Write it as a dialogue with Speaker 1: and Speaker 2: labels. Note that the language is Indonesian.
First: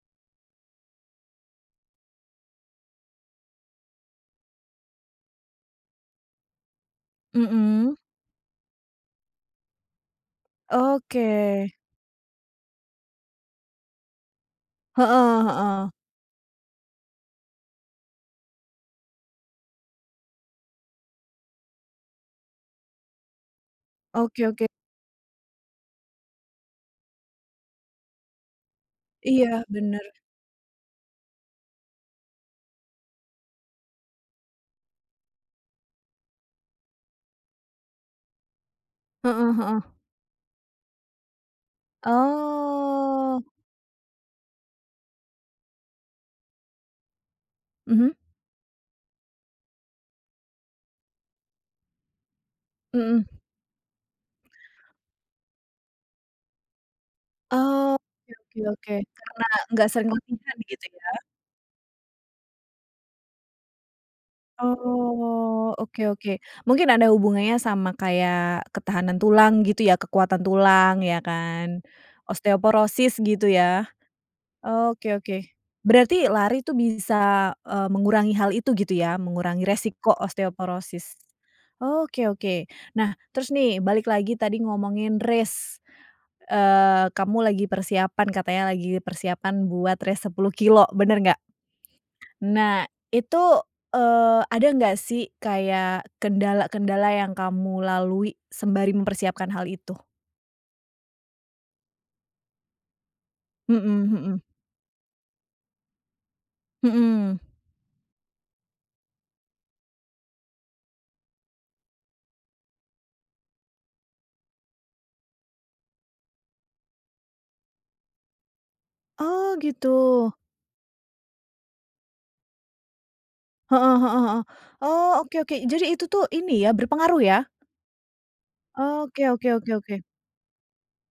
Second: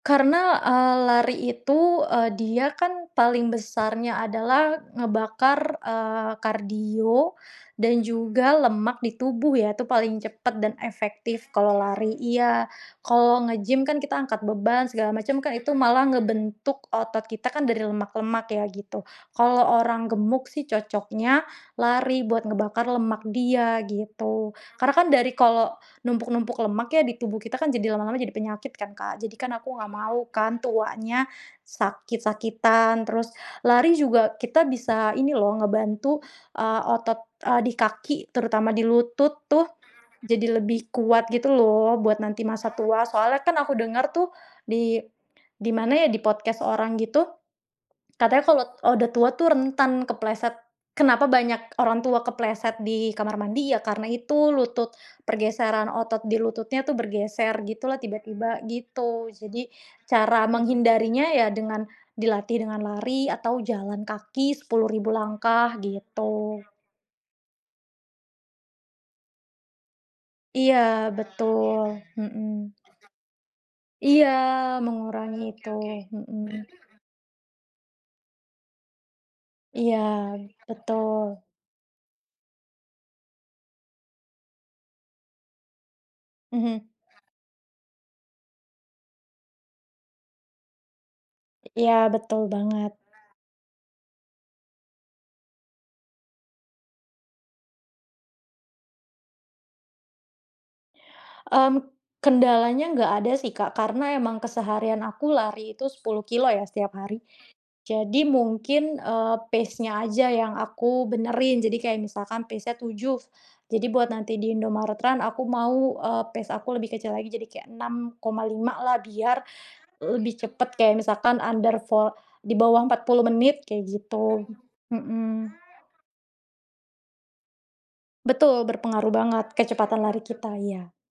Speaker 1: Karena, eee, lari itu, eee, dia kan paling besarnya adalah ngebakar, eee, kardio
Speaker 2: Mhm.
Speaker 1: dan juga lemak di tubuh ya, itu paling cepat dan efektif
Speaker 2: Oke.
Speaker 1: kalau lari iya. Kalau nge-gym kan kita angkat beban, segala macam,
Speaker 2: Heeh
Speaker 1: kan itu
Speaker 2: heeh.
Speaker 1: malah ngebentuk otot kita kan dari lemak-lemak ya gitu. Kalau orang gemuk sih, cocoknya lari buat ngebakar lemak dia
Speaker 2: Oke
Speaker 1: gitu.
Speaker 2: oke.
Speaker 1: Karena kan dari kalau numpuk-numpuk lemak ya di tubuh kita kan jadi lama-lama jadi penyakit kan, Kak. Jadi kan
Speaker 2: Iya,
Speaker 1: aku enggak
Speaker 2: benar.
Speaker 1: mau kan tuanya sakit-sakitan, terus lari juga kita bisa ini loh ngebantu, eee, otot, eee, di kaki terutama di lutut
Speaker 2: Heeh
Speaker 1: tuh,
Speaker 2: heeh.
Speaker 1: jadi lebih kuat gitu loh, buat nanti masa tua soalnya
Speaker 2: Oh.
Speaker 1: kan aku denger tuh di di mana ya di podcast orang gitu.
Speaker 2: Mhm.
Speaker 1: Katanya, kalau udah tua tuh rentan kepleset. Kenapa banyak orang tua kepleset di
Speaker 2: Mhm.
Speaker 1: kamar mandi ya karena itu lutut, pergeseran otot di lututnya tuh bergeser
Speaker 2: Oh,
Speaker 1: gitulah
Speaker 2: oke oke
Speaker 1: tiba-tiba,
Speaker 2: oke.
Speaker 1: gitu.
Speaker 2: Karena
Speaker 1: Jadi
Speaker 2: enggak sering
Speaker 1: cara
Speaker 2: latihan gitu ya?
Speaker 1: menghindarinya, ya dengan dilatih dengan lari atau jalan kaki 10.000
Speaker 2: Oh,
Speaker 1: langkah
Speaker 2: oke oke.
Speaker 1: gitu.
Speaker 2: Mungkin ada hubungannya sama kayak ketahanan tulang gitu ya, kekuatan
Speaker 1: Iya
Speaker 2: tulang ya
Speaker 1: betul,
Speaker 2: kan?
Speaker 1: mhm.
Speaker 2: Osteoporosis gitu ya?
Speaker 1: Iya
Speaker 2: Oke,
Speaker 1: mengurangi
Speaker 2: oke.
Speaker 1: itu,
Speaker 2: Berarti
Speaker 1: hmm.
Speaker 2: lari tuh bisa, eee, mengurangi hal itu gitu ya? Mengurangi
Speaker 1: Iya,
Speaker 2: resiko osteoporosis?
Speaker 1: betul.
Speaker 2: Oke oke. Nah terus nih, balik lagi tadi ngomongin race.
Speaker 1: Mhm.
Speaker 2: Eee, kamu lagi persiapan katanya lagi persiapan buat race 10 kilo benar enggak?
Speaker 1: Iya betul
Speaker 2: Nah,
Speaker 1: banget.
Speaker 2: itu, eee, ada enggak sih, kayak kendala-kendala yang kamu lalui sembari mempersiapkan hal itu?
Speaker 1: Mmm, kendalanya enggak ada sih, Kak,
Speaker 2: Mhm
Speaker 1: karena emang
Speaker 2: mhm.
Speaker 1: keseharian aku lari itu 10 kilo ya, setiap hari.
Speaker 2: Mhm.
Speaker 1: Jadi mungkin, eee, pace-nya aja yang aku benerin. Jadi kayak misalkan pace-nya 7, jadi buat nanti di Indomaret Run aku mau, eee, pace-nya aku lebih kecil lagi jadi kayak 6,5 lah biar
Speaker 2: Oh gitu.
Speaker 1: lebih cepet kayak misalkan under vo di bawah 40 menit kayak
Speaker 2: Heeh heeh heeh.
Speaker 1: gitu.
Speaker 2: Oh, oke
Speaker 1: Hmm.
Speaker 2: oke. Jadi itu tuh ini ya, berpengaruh ya?
Speaker 1: Betul berpengaruh
Speaker 2: Oke
Speaker 1: banget,
Speaker 2: oke oke
Speaker 1: kecepatan
Speaker 2: oke.
Speaker 1: lari kita iya.